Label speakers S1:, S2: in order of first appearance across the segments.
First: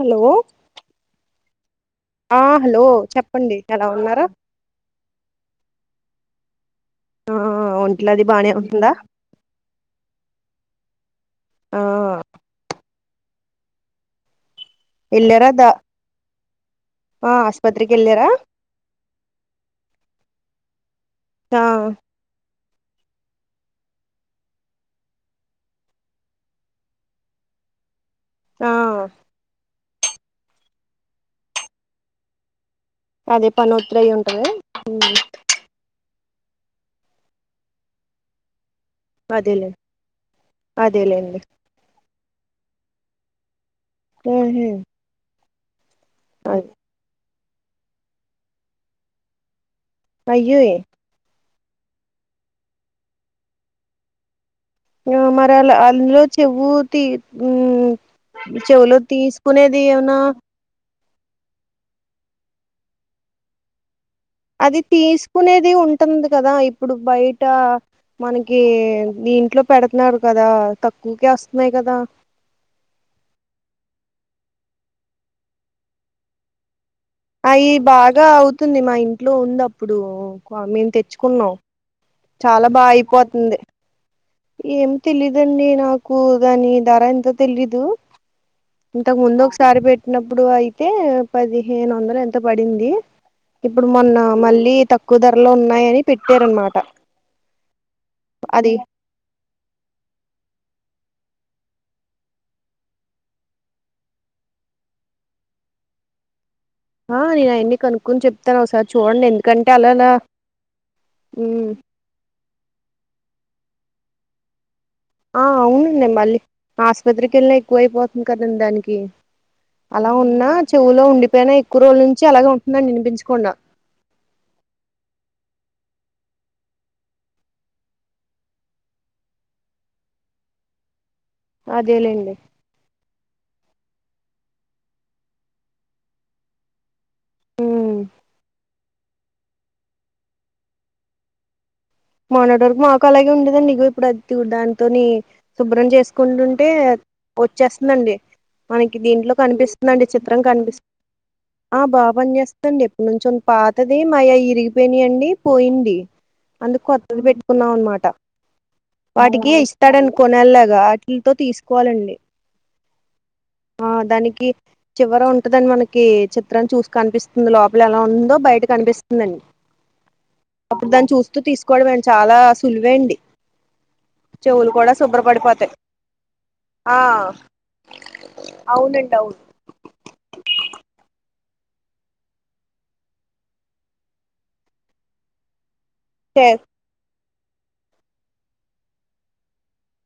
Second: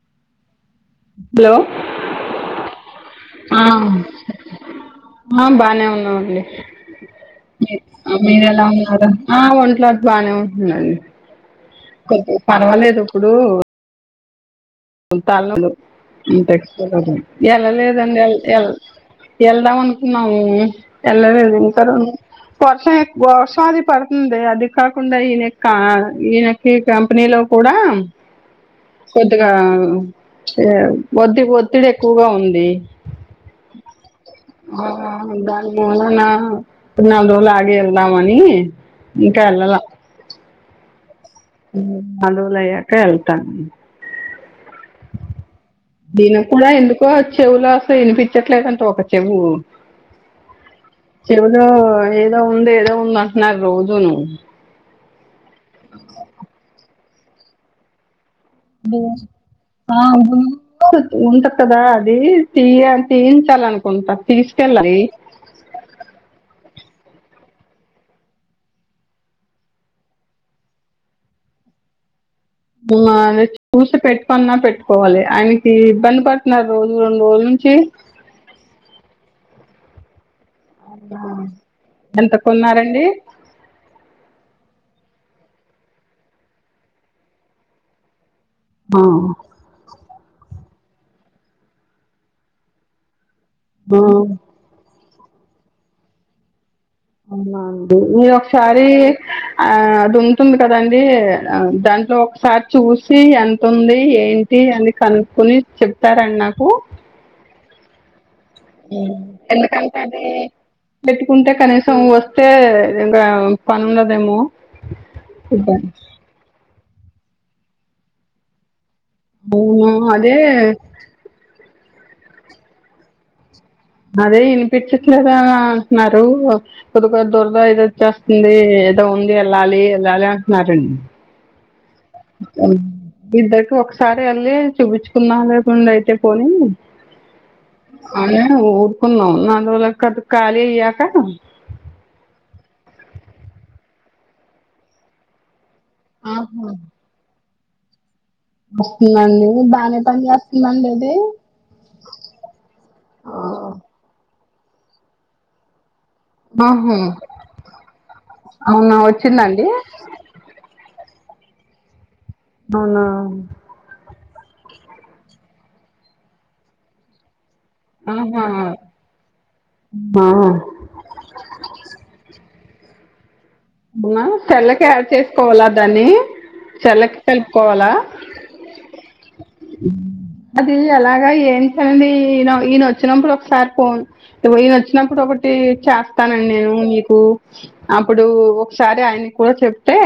S1: Hello
S2: లో
S1: ఆ hello చెప్పండి ఎలా ఉన్నారు
S2: ఆ బానే ఉన్నామండి
S1: ఆ
S2: మీ
S1: ఒంట్లో
S2: ఆ
S1: అది బానే
S2: మీరెలా
S1: ఉంటుందా
S2: ఉన్నారు ఆ ఒంట్ల అట్ బానే ఉంటుందండి
S1: ఆ
S2: కొంచెం పర్వాలేదు ఇప్పుడు
S1: ఎళ్ళారా దా ఆ
S2: ఎల
S1: ఆస్పత్రికి
S2: లేదండి
S1: ఎళ్ళారా
S2: ఎల్ ఎల్ ఎల్దమనుకున్నాము ఎలే లేదు
S1: ఆ
S2: ఇంకా రెండు వర్షం ఎక్ వర్షాది పడుతుంది అది కాకుండా ఈయన కా ఈయన ఈ కంపెనీలో కూడా
S1: ఆ
S2: కొద్దిగా ఏ ఒత్తి ఒత్తిడి ఎక్కువగా ఉంది.
S1: అదే పని ఒత్తిడి అయి ఉంటది
S2: ఆ గ మూలనా నాలుగు రోలు ఆగి ఎళ్దామని
S1: అదేలే అదేలేండి
S2: ఊ నలురోలు అయక వెళ్తాను
S1: ఊహు
S2: దీన కూడా ఎందుకో చెవులో అసలు వినిపించట్లేదంట ఒక చెవు
S1: పయ్యోయే
S2: చెవులో ఏదో ఉంది ఏదో ఉందంటున్నారు రోజు ను
S1: ఆ మరిలా అందులో చెవుతి ఉ చెవులో తీసుకునేది
S2: ఆ
S1: ఏమన్నా
S2: ఉంటది కదా అది తీయ తీయించాల అనుకుంటా
S1: అది తీసుకునేది ఉంటుంది కదా ఇప్పుడు బయట మనకి దీంట్లో పెడుతున్నారు కదా తక్కువకే వస్తున్నాయి కదా
S2: మా చూసి పెట్టుకొన్నా పెట్టుకోవాలి ఆయనకి ఇబ్బంది పడు న రోజు రెండు రోలు
S1: అయి బాగా అవుతుంది మా ఇంట్లో ఉందప్పుడు క్వ మేము తెచ్చుకున్నాం
S2: ఎంత
S1: చాలా బా
S2: కొన్నారండి
S1: అయిపోతుంది ఏమి తెలీదండి నాకు దాని ధర ఎంత తెలీదు
S2: ఆ
S1: ఇంతకు ముందు ఒకసారి పెట్టినప్పుడు అయితే పదిహేను ఒందలు ఎంతో పడింది ఇప్పుడు
S2: ఆ
S1: మొన్న మళ్ళీ తక్కువ ధరలో ఉన్నాయని పెట్టారనమాట
S2: అవునా అండి మీరు
S1: అది
S2: ఒకసారి ఆ అది ఉంటుంది కదండి ఆ దాంట్లో ఒకసారి చూసి ఎంత ఉంది ఏం తీ అని కనుకుని చెప్తారండి నాకు
S1: ఆ నేను ఆయన్ని కనుకోని చెప్ప
S2: హ్ ఎందుకంటే అది పెట్టుకుంటే కనీసం వస్తు టే ఇంక పనున్నదేమో
S1: ఆ అవునండి మళ్ళీ ఆసుపత్రికి వెళ్ళిన ఎక్కువ అయిపోతుంది కదండి దానికి
S2: అవును.
S1: అలా
S2: అదే,
S1: ఉన్నా చెవులో ఉండిపోయిన ఎక్కువ రోజుల నుంచి అలాగే ఉంటుందని యినిపించకుండా
S2: అదే వినిపించట్లేదా అంటున్నారు. కొద్ది కొద్దిగ దూరద ఇద వచ్చేస్తుంది ఏదో ఉంది వెళ్ళాలి వెళ్ళాలి అంటున్నారండి.
S1: అదేలేండి
S2: ఇద్దరికి ఒకసారి యెళ్ళి చూపించుకున్నా లేకుండా అయితే పోని
S1: ఉమ్
S2: అని ఊరుకున్నాం నాలుగు రోజులకు [unintelligible] ఖాళీ అయ్యాక
S1: మొన్నటి వరకు మాకు అలాగే ఉండేదండి ఇగో ఇప్పుడు అచుడ్ దాన్నతోని శుభ్రం చేస్త
S2: ఆహా
S1: కుండుంటే వచ్చేస్తుందండి. మనకి దీంట్లో
S2: వస్తుందండి బానే
S1: కనిపిస్తుందండి
S2: పని
S1: చిత్రం
S2: చేస్తుందండి
S1: కనిపిస్తుంది.
S2: అది
S1: ఆ బాపని చేేస్తదండి ఎప్పుడు నుంచో పాతది మాయయి ఇరిగిపోయినయండి పోయింది. అందుకు
S2: ఆహా
S1: కొత్తది పెట్టుకున్నాం అనమాట
S2: అవునా
S1: వాటికి
S2: వచ్చిందండి
S1: ఇస్తాడని కొనేలాగా వాటిలతో తీసుకోవాలండి.
S2: అవునా
S1: ఆ దానికి చివర ఉంటదని మనకి చిత్రాం చూసు కనిపిస్ లోపల ఎలా ఉందో
S2: ఆహా
S1: బయట కనిపిస్తుందండి
S2: ఆ
S1: అప్పుడు దాన్ని చూ స్తు తీసుకోవడమే అండి చాలా సులువే అండి
S2: అమ్మా
S1: చెవులు
S2: సెల్లకి
S1: కూడా
S2: యాడ్
S1: శుభ్రపడిపోతాయి
S2: చేసుకోవాల దాన్ని
S1: ఆ
S2: సెల్లక్ కలుపుకోవాలా.
S1: అవునండి అవున్
S2: అది ఎలాగ ఏంటండి ఈయన ఈయన వచ్చినప్పుడు ఒకసారి ఫోన్ ఈయన వచ్చినప్పుడు ఒకటి చెస్
S1: చే
S2: స్తానండి నేను నీకు అప్పుడు ఒకసారి ఆయన కూడా చెప్తే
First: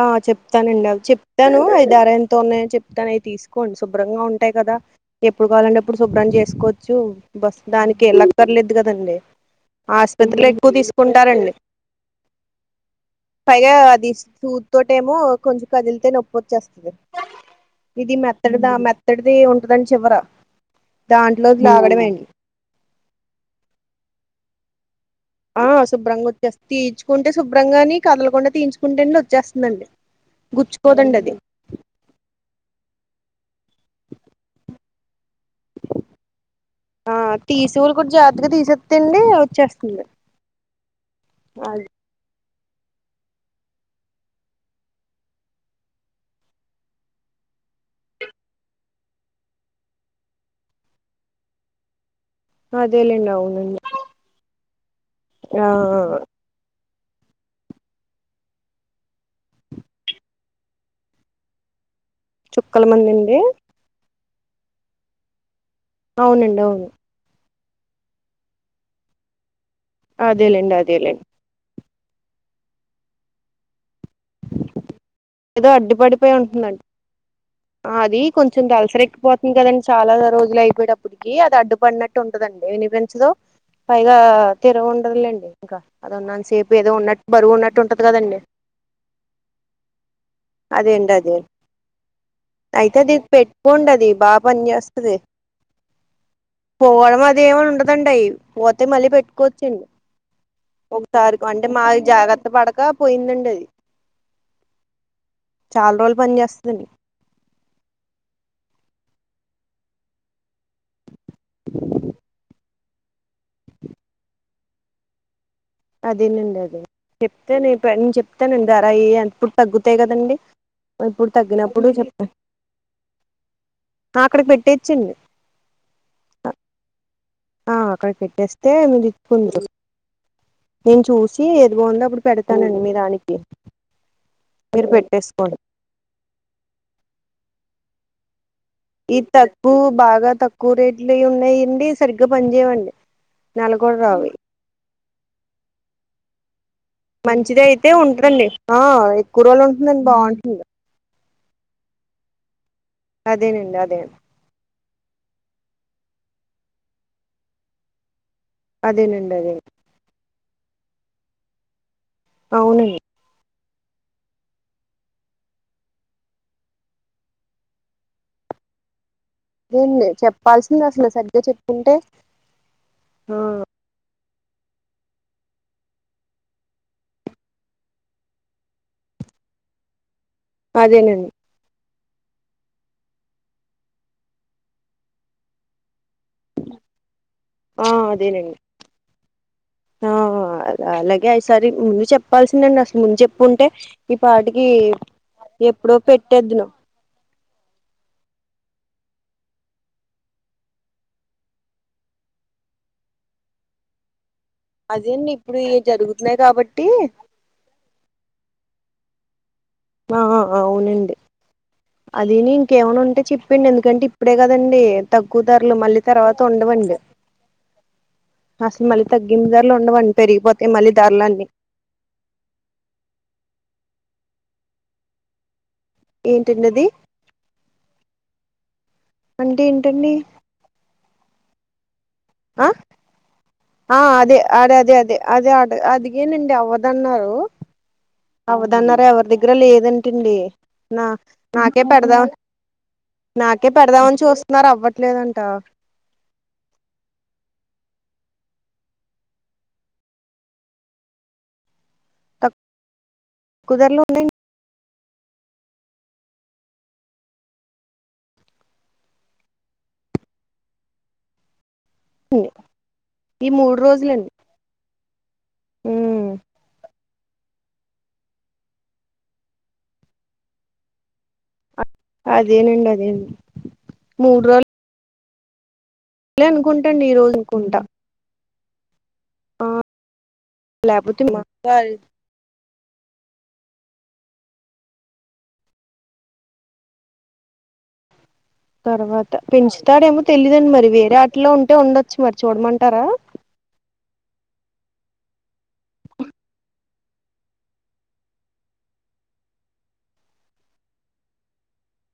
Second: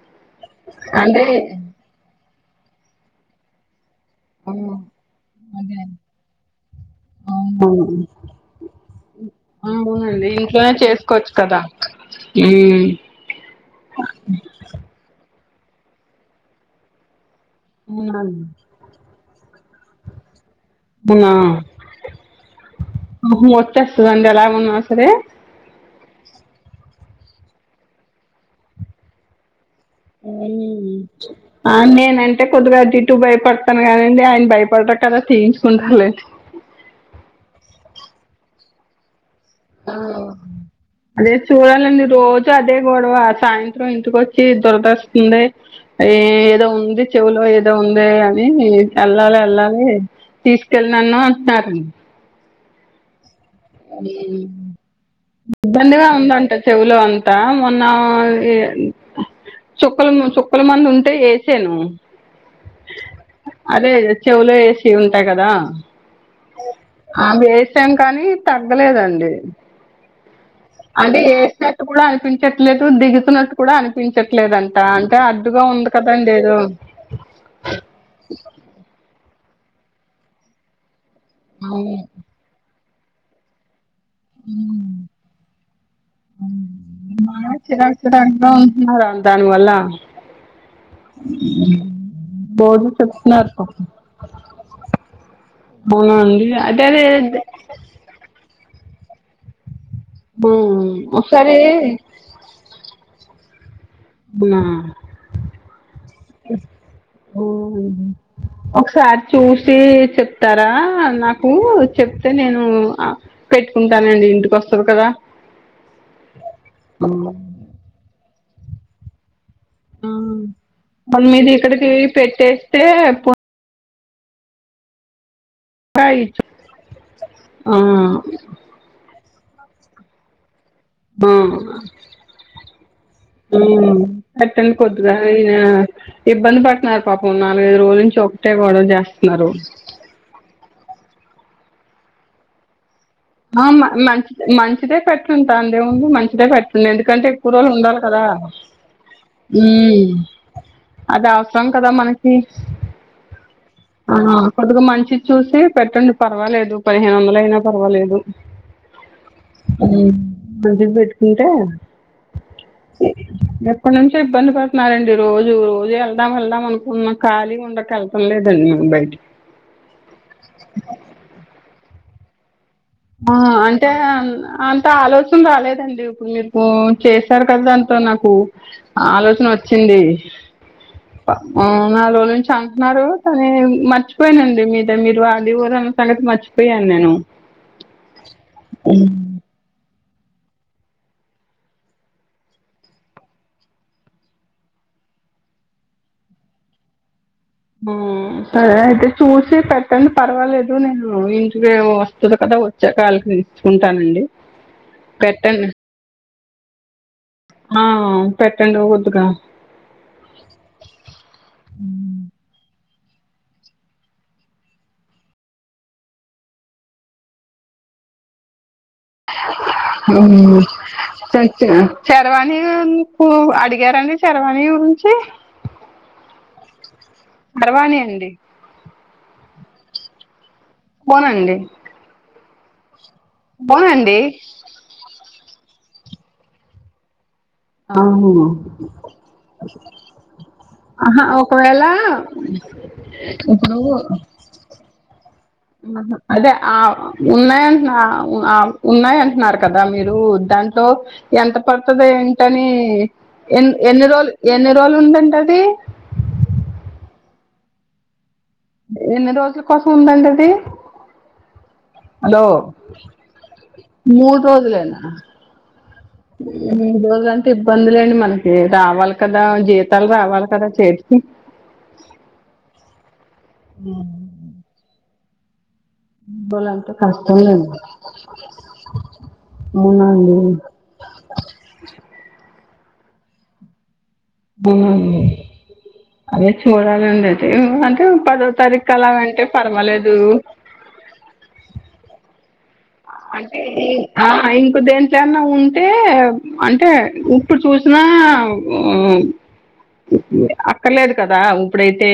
S1: ఆ చెప్తానండి అవి
S2: అంటే
S1: చెప్తాను అవి ధర ఎంతో ఉన్నాయని చెప్తాను అవి తీసుకు కోండి శుభ్రంగా ఉంటాయి కదా
S2: అదే
S1: ఎప్పుడు కావాలంటే
S2: అండి
S1: అప్పుడు శుభ్రన్ని చేసుకోవచ్చు బస్
S2: అవును
S1: దానికి ఎలా పర్లేదు కదండి
S2: అవునండి
S1: ఆసుపత్రిలో ఎక్కువ తీసుకుంటారండి
S2: ఊమ్
S1: పైగా అది స్ సూద్తోటేమో కొంచెం కదిలితే నొప్పోచ్చేస్తది ఇది
S2: అవునండి
S1: మెత్తడిదా మెత్త మెత్తడిది ఉంటుదని చివర దాంట్లోంచి లాగడంమే అండి
S2: వచ్చేస్తదా అండి అలా ఉన్ సరే
S1: ఆ శుభ్రంగా వచ్చే తీయిచుకుంటే శుభ్రంగాని కదల కుండా తీయించుకుంటే వచ్చేస్తుందండి.
S2: ఉమ్
S1: గుచ్చుకోదండి అది
S2: నేనంటే కొద్దిగా అటు ఇటు భయపడతాను కానీండి ఆయన భయపడరు కదా తీయించుకుంటారులే.
S1: ఆ తీసెవాళ్ళు కూడా జాత్తగా తీసేస్తే అండి వచ్చేస్త
S2: అదే
S1: అది
S2: చూడాల రోజు అదే గొడవ సాయంత్రం ఇంటికొచ్చి దొరదస్తుంది. ఏదో ఉంది చెవులో ఏదో ఉందే అని యెళ్లాలె యెళ్ళాలి తీసుకెళ్ళనన్ను అంటారు
S1: అదేలేండి అవునం
S2: ఇబ్బందిగా ఉందంట. చెవులో అంతా మొన్న చుక్కల చుక్కల మంది ఉంటే వేసాను.
S1: చుక్కల మందుండే
S2: అదే చెవులో ఏసేవి ఉంటాయి కదా
S1: అవునండి అవును
S2: అవి వేసాం కానీ తగ్గలేదండి
S1: అదేలేండి
S2: అంటే
S1: అదేలేండి
S2: వేస్తే కూడా అనిపించట్లేదు దిగుతున్నట్టు కూడా అనిపించట్లేదంట అంటే అడ్డుగా
S1: ఏదో
S2: ఉంది
S1: అడ్డు
S2: కదండి
S1: పడిపోయి
S2: ఏదో
S1: ఉంటుందండి అది కొంచెం దలసరెక్కిపోతుంది కదండి చాలా రోజులు అయిపోయేటప్పటికి అది అడ్డుపడినట్టు ఉంట దండి వినిపించదు పైగా తెర ఉండదులేండి ఇంకా అది ఉన్నంతసేపు ఏదో ఉన్నట్టు బరువు ఉన్నట్టు ఉంటది కదండి
S2: ప్రమాదం దాని వల్ల
S1: అదేండి అది
S2: రోజు
S1: అయితే అది
S2: చెప్తున్నారు పాపం
S1: పెట్టుకోండి అది బాగా పని చేస్తాది
S2: అవునా అండి అదే
S1: పోవడం
S2: అదే
S1: అది ఏమీ ఉండదండి అయి పోతే మళ్ళీ పెట్టుకోవచ్చండి. ఒకసారి అంటే మాది జాగ్రత్త పడక పోయిందండి అది
S2: హా
S1: చాలా రోజులు పని చేస్తదండి
S2: ఉమ్ ఒకసారి చూసి చెప్ తరా నాకు చెప్తే నేను అ పెట్టుకుంటానండి ఇంటికి వొస్తది కదా
S1: అదేనండి అదే
S2: ఆ,
S1: చెప్తాను నేను చెప్తానండి ధర అయి ఎంత తగ్గుతాయి కదండి
S2: మన
S1: ఇప్పుడు
S2: మీద
S1: తగ్గినప్పుడు
S2: ఇక్కడికి
S1: చెప్తాను
S2: పెట్టేస్తే
S1: ఆ అక్కడికి పెట్టేయచ్చండి
S2: ఆ
S1: ఏంది దిక్కుంది బాగుందో అప్పుడు పెడతానండి మీ దానికి
S2: ఆ అట్టనే
S1: మీరు
S2: కొద్తుగా అయినా
S1: పెట్టేసుకోండి
S2: ఇబ్బంది పడుతున్నారు పాపం నాలుగైదు రోజుల నుంచి ఒక ఒకటే గొడవ చేస్
S1: ఈ తక్కువ బాగా తక్కువ రేట్లవి ఉన్నాయండి సరిగ్గా పనిచేయవండి నెల కూడా రావు
S2: మంచి మంచిదే పెట్టుంటా అందే ముంది మంచిదే పెట్టు ఎందుకు అంటే ఎక్కువ
S1: మంచిది
S2: రోజులు
S1: అయితే
S2: ఉండాలి కదా
S1: ఉంటదండి ఆ ఎక్కువ రోజులు ఉంటుందండి బాగుంటుంది
S2: అది అవసరం కదా మనకి
S1: అదేనండి అదేండి
S2: ఆ కొద్దిగా మంచిది చూసి పెట్టండి పర్వాలేదు పదిహేను వందలు అయినా పర్వాలేదు
S1: అదేనండి అదే
S2: ఆ మంచిది పెట్టుకుంటే
S1: అవునండి
S2: ఎప్పటి నుంచో ఇబ్బంది పడుతున్నారండి రోజు ఉదయం వెళ్దాం వెళ్దాం అనుకున్న కాళీ ఉండక ఎల్ టమ్ లేదండి బయటకి
S1: ఏంది చెప్పాలిసింది అసలు సరిగ్గా చెప్పింటే
S2: ఆ అన్ అంటే అంత ఆలోచన రాలేదండి ఇప్పుడు మీకు చేసారు కదా దంతో నాకు ఆలోచన వచ్చింది
S1: అదేనండి
S2: ఆ నాలుగు రోజుల నుంచి అంటున్నారు కానీ మర్చిపోయినండి మీద మీరు ఆది ఊన్నరు అన్న సంగతి మర్చిపోయ పోయాను నేను
S1: ఆ అదేనండి
S2: ఉమ్.
S1: ఆ ఆ అలాగే ఈ సారి ముందు చెప్పాల్సిందండి అసలు ముందు చెప్పుంటే ఈ పాటికి ఎప్పుడో పెట్టెద్దును.
S2: ఆ, సరే అయితే చూసి పెట్టండి పర్వాలేదు నేను ఇంటికే వస్తున్న కదా వ చ్చాక ఆళ్ళకు నేను ఇచ్చుకుంటానండి.
S1: అదేన్ని ఇప్పుడు
S2: పెట్టండి
S1: ఇయి జరుగుతున్నాయి కాబట్టి
S2: ఆ పెట్టండి వద్దుగా
S1: ఆ ఆ అవునండి. అదేని ఇంకేమన్నా ఉంటే చెప్పండి, ఎందుకంటే ఇప్పుడే కదండి తక్కువ ధరలు మళ్ళీ తర్వాత ఉండవండి. అసలు మళ్ళీ తగ్గిన ధరలు ఉండవండి పెరిగిపోతయి మళ్ళీ ధరలు అన్నీ.
S2: శరవాణికు అడిగారండి, శరవాణి గురించి.
S1: ఏంటండి అది,
S2: చరవాణి అండి
S1: అంటే ఏంటండి?
S2: పోనండి.
S1: ఆ ఆ
S2: పోనండి
S1: అదే అడే అదే అదే. అదే అ అడిగానండి అవ్వదన్నారు. అవ్వదన్నారా, ఎవరి దగ్గర లేదంట అండి. నా
S2: ఆహా,
S1: నాకే
S2: ఒకవేళ
S1: పెడదాం నాకే
S2: ఇప్పుడు
S1: పెడదామని చూస్ తున్నారు అవ్వట్లేదంటా.
S2: ఆహా అదే ఆ ఉన్నాయంటున్నా ఆ ఆ ఉన్నాయి అంటున్నారు కదా మీరు దాం తో ఎంత పడుతదో ఏంటని ఎ
S1: తక్కువ ధరలు
S2: ఎన్ని రోజులు ఎన్ని రోజులు ఉందంట అది. ఎన్ని రోజుల కోసం ఉందండి అది.
S1: ఉన్నాయండి ఈ మూడు రోజులండి
S2: మూడు రోజులేనా
S1: ఉమ్
S2: మూడు రోజులు అం టే ఇబ్బంది లేండి మనకి రావాలి కదా జీతాలు రావాలి కదా చేతికి.
S1: అదేనండి అది.
S2: ఆ
S1: మూడు రోలు
S2: బలంటే
S1: అనుకుంటాండి ఈ రోజు
S2: కష్టం లేండి,
S1: అనుకుంటా
S2: అవునా అండీ.
S1: లేకపోతే మ క్ గారే
S2: అవునండి అదే చూడాలండి అయితే అంటే పద
S1: తర్వాత పెంచుతాడేమో తెలీయదండి మరి, వేరే ఆటిలో ఉంటే ఉండొచ్చు మరి చూడమంటారా.
S2: అంటే ఆ ఇంక దేంట్నన్నా ఉంటే అంటే ఇప్పుడు చూసినా అక్కర్లేదు కదా ఉప్పుడైతే.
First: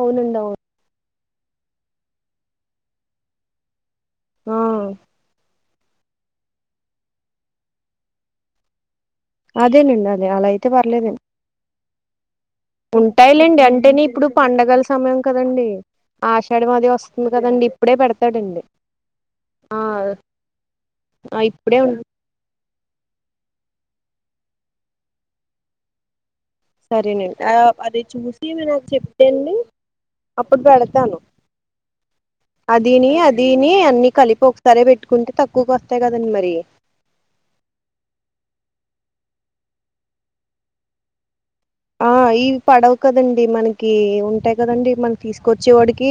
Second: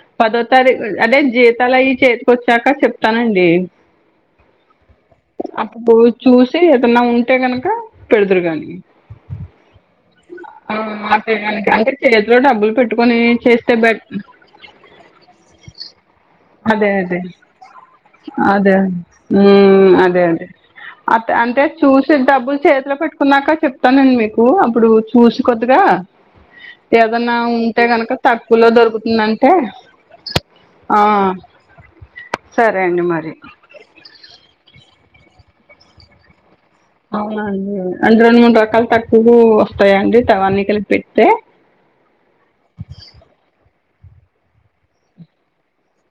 S1: అవునండి
S2: పదో
S1: అవును
S2: తారీఖు అదే జీతాలు అయి చేతికి వచ్చాక చెప్తానండి.
S1: ఆ
S2: అప్పుడు చూసి ఏదన్నా ఉంటే గనుక పెడుదురుగానీ.
S1: అదేనండి అదే అలా అయితే పర్లేదండి,
S2: అదే గనక అంటే చేతిలో డబ్బులు పెట్టుకొని
S1: ఉంటాయిలేండి
S2: చేస్తే
S1: అంటేనే
S2: బెట్
S1: ఇప్పుడు పండగలు సమయం కదండీ, ఆషాఢ
S2: అదే
S1: మది
S2: అదే
S1: వస్తుంది కదండి ఇప్పుడే పెడతాడండి.
S2: అదే
S1: ఆ
S2: అదే అదే అ
S1: ఆ
S2: అంటే
S1: ఇప్పుడే ఉంది
S2: చూసి డబ్బులు చేతిలో పెట్టుకున్నాక చెప్తానండి మీకు అప్పుడు చూశి కొద్దిగా ఏదన్నా
S1: సరేనండి ఆ
S2: ఉంటే
S1: అది
S2: గనుక
S1: చూసి మీరు
S2: తక్కువలో
S1: నాకు చెప్తే
S2: దొరుకుతుందంటే
S1: అండి అప్పుడు
S2: ఆ
S1: పెడతాను
S2: సరే అండి
S1: అదీని
S2: మరి
S1: అదీని అన్ని కలిపి ఒ సరే పెట్టుకుంటే తక్కువకు వత్తాయి కదండి మరి.
S2: అవునండి అంటే రెండు మూడు రకాలు తక్కువూస్తాయండి తవాన్నికలు పెడ్తే
S1: ఆ ఈవ్ పడవు కదండి మనకి ఉంటాయి కదండి మనం తీసుకొచ్చేవాడికి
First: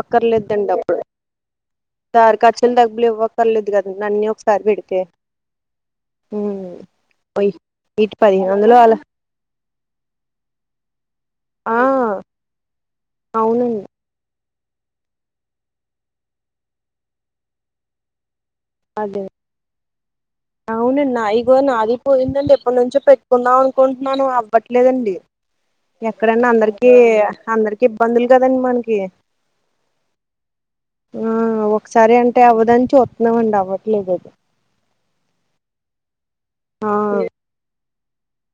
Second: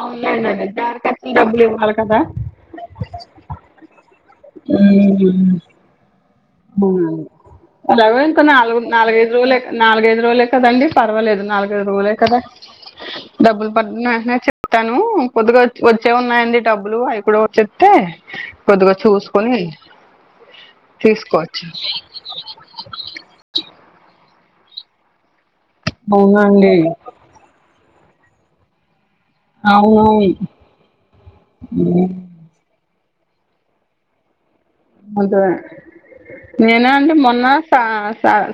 S2: అవునండి అదే
S1: డబ్బు
S2: దారి ఖర్చులు డబ్బులు ఇవ్వాలి కదా
S1: దారి ఖర్చుల్ డబ్బులి వ్వక్కర్లేదు గదండి అన్ని
S2: ఊహు
S1: ఉమ్ ఇటు
S2: రవైంక
S1: పదిహేను వందలు అలా
S2: నాలుగైదు రోజులే కదండి పర్వాలేదు
S1: ఆ
S2: నాలుగైదు రోజూలే కదా డబ్బులు
S1: అవునండి
S2: పడ్నాఎంట్నె చె తను కొద్దిగా వచ్చే ఉన్నాయండి డబ్బులు అవి కూడా వచ్చే తే కొద్దిగా చూస్కొని
S1: అవును నా ఇగొ నాది పోయిందండి ఎప్పనుంచో పెట్కుందాం అనుకుంటున్నాను అవ్వట్లేదండి ఎక్కడన్నా
S2: అవునండి
S1: అందరికి ఇబ్బందులు గదండి మన్కి
S2: అవునవును
S1: అ ఒక్సారి అం టే అవ్వదని చూత్త్నమండి అవ్వట్లేదది
S2: అంటే
S1: ఆ
S2: నేనాఅండి మొన్న సా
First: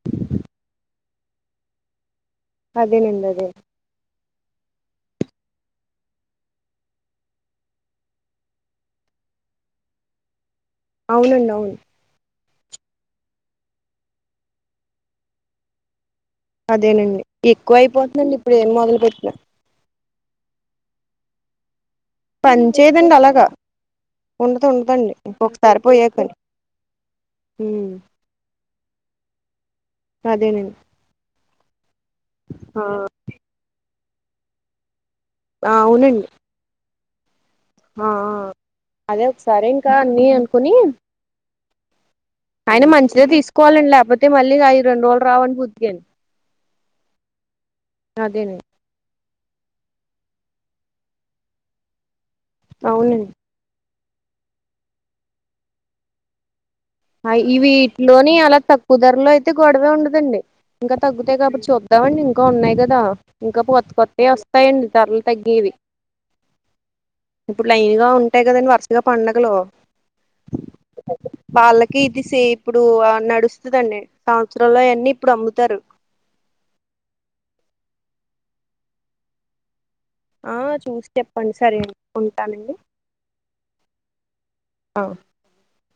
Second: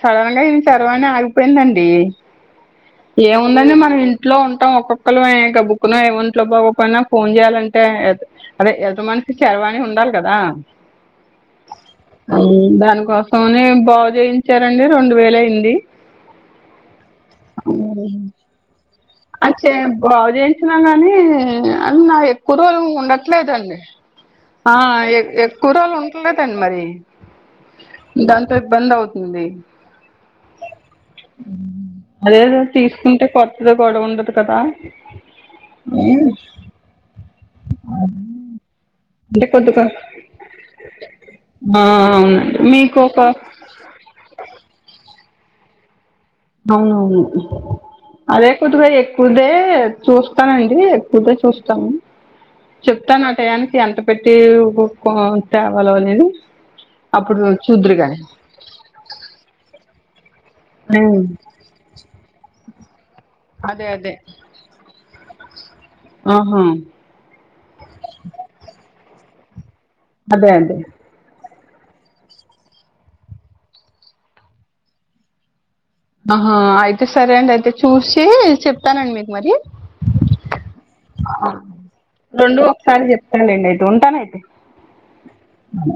S2: సడెన్గా ఇవి చర్వాని ఆగిపోయిందండి
S1: అదేనండి అదే
S2: ఏముందండి మన ఇంట్లో ఉంటాం ఒక్కొక్కళ్ళు ఎంక బుక్ను ఏమిట్లో బాగొపోయినా ఫోన్ జేయాలంటే అదే ఎటమన్షికి చరవాణి ఉండాలి కదా
S1: అవునండి అవును
S2: ఉ దాన్కోసమని బాగు చేయించారండి రెండు వేలైంది
S1: అదేనండి ఎక్కువ అయిపోతుందండి ఇప్పుడు ఏం మొదలు పెట్ట్న
S2: అచె బాగు చేయించినా కానీ అన్న ఎక్కువ
S1: పని
S2: రోజు
S1: చేయదండి అలాగా
S2: ఉండట్లేదండి
S1: ఉండదు
S2: అ
S1: ఉండదండి
S2: ఎక్కువరోళ్లు ఉంట్లేదన్ మరి
S1: ఉ
S2: దాంతో ఇబ్బంది అవుతుంది
S1: అదేన
S2: అదేదో తీస్కుంటే కొత్తది గొడవుండదు కదా
S1: ఆ అవునండి ఆ అదే
S2: అంటే
S1: ఒక్సారి
S2: కొద్దిగా
S1: ఇంకా అన్ని అన్కుని
S2: ఆ అవునండి
S1: ఐనా
S2: మీకు ఒక
S1: మంచిదే తీసుకోవాలండి లేపోతే మళ్ళ ఐ రెండుర్రోలు రావని బుద్గాని
S2: అవునువును అదే
S1: అదేనండి
S2: కుద్దుగా ఎ పోతే చూస్తానండీ, పొతే చూస్తాను,
S1: అవునండి
S2: చెప్తాను అటయాన్కి ఎంత. పెట్టే బొప్పావ్ తేవలో అనేది
S1: అ
S2: అప్పుడు
S1: ఇవీ
S2: చూద్దురు గాని
S1: ఈట్లోని అలా త కుదర్లో అయితే గొడవే ఉండదండి, ఇంకా
S2: హ్మ్.
S1: తగ్గుతాయ్ గాబట్టి చూద్దామండి ఇంకా ఉన్నాయ్ గదా. ఇంకా
S2: అదే అదే
S1: కొత్తకొత్త వస్తాయండి ధరలుతగ్గేవి
S2: ఆహా
S1: ఇప్పుడు లైన్ గా ఉంటాయి గదండి వరుసగా పండగలూ
S2: అదే అంటె
S1: వాళ్ళకీ ఇది సే ఇప్పుడు ఆ నడుస్తదండి సంవచ్చరంలోయన్నీ ఇప్పుడు అమ్ముతారు.
S2: ఆహా అయితే సరే అండి అయితే చూసి చెప్తానండి మీకు మరి
S1: ఆ చూసి చెప్పండి సరే అండి
S2: రెండు
S1: ఉంటానండి
S2: ఒకసారి చెప్తాలేండి ఐతే ఉంటాను ఐతే
S1: అ
S2: అ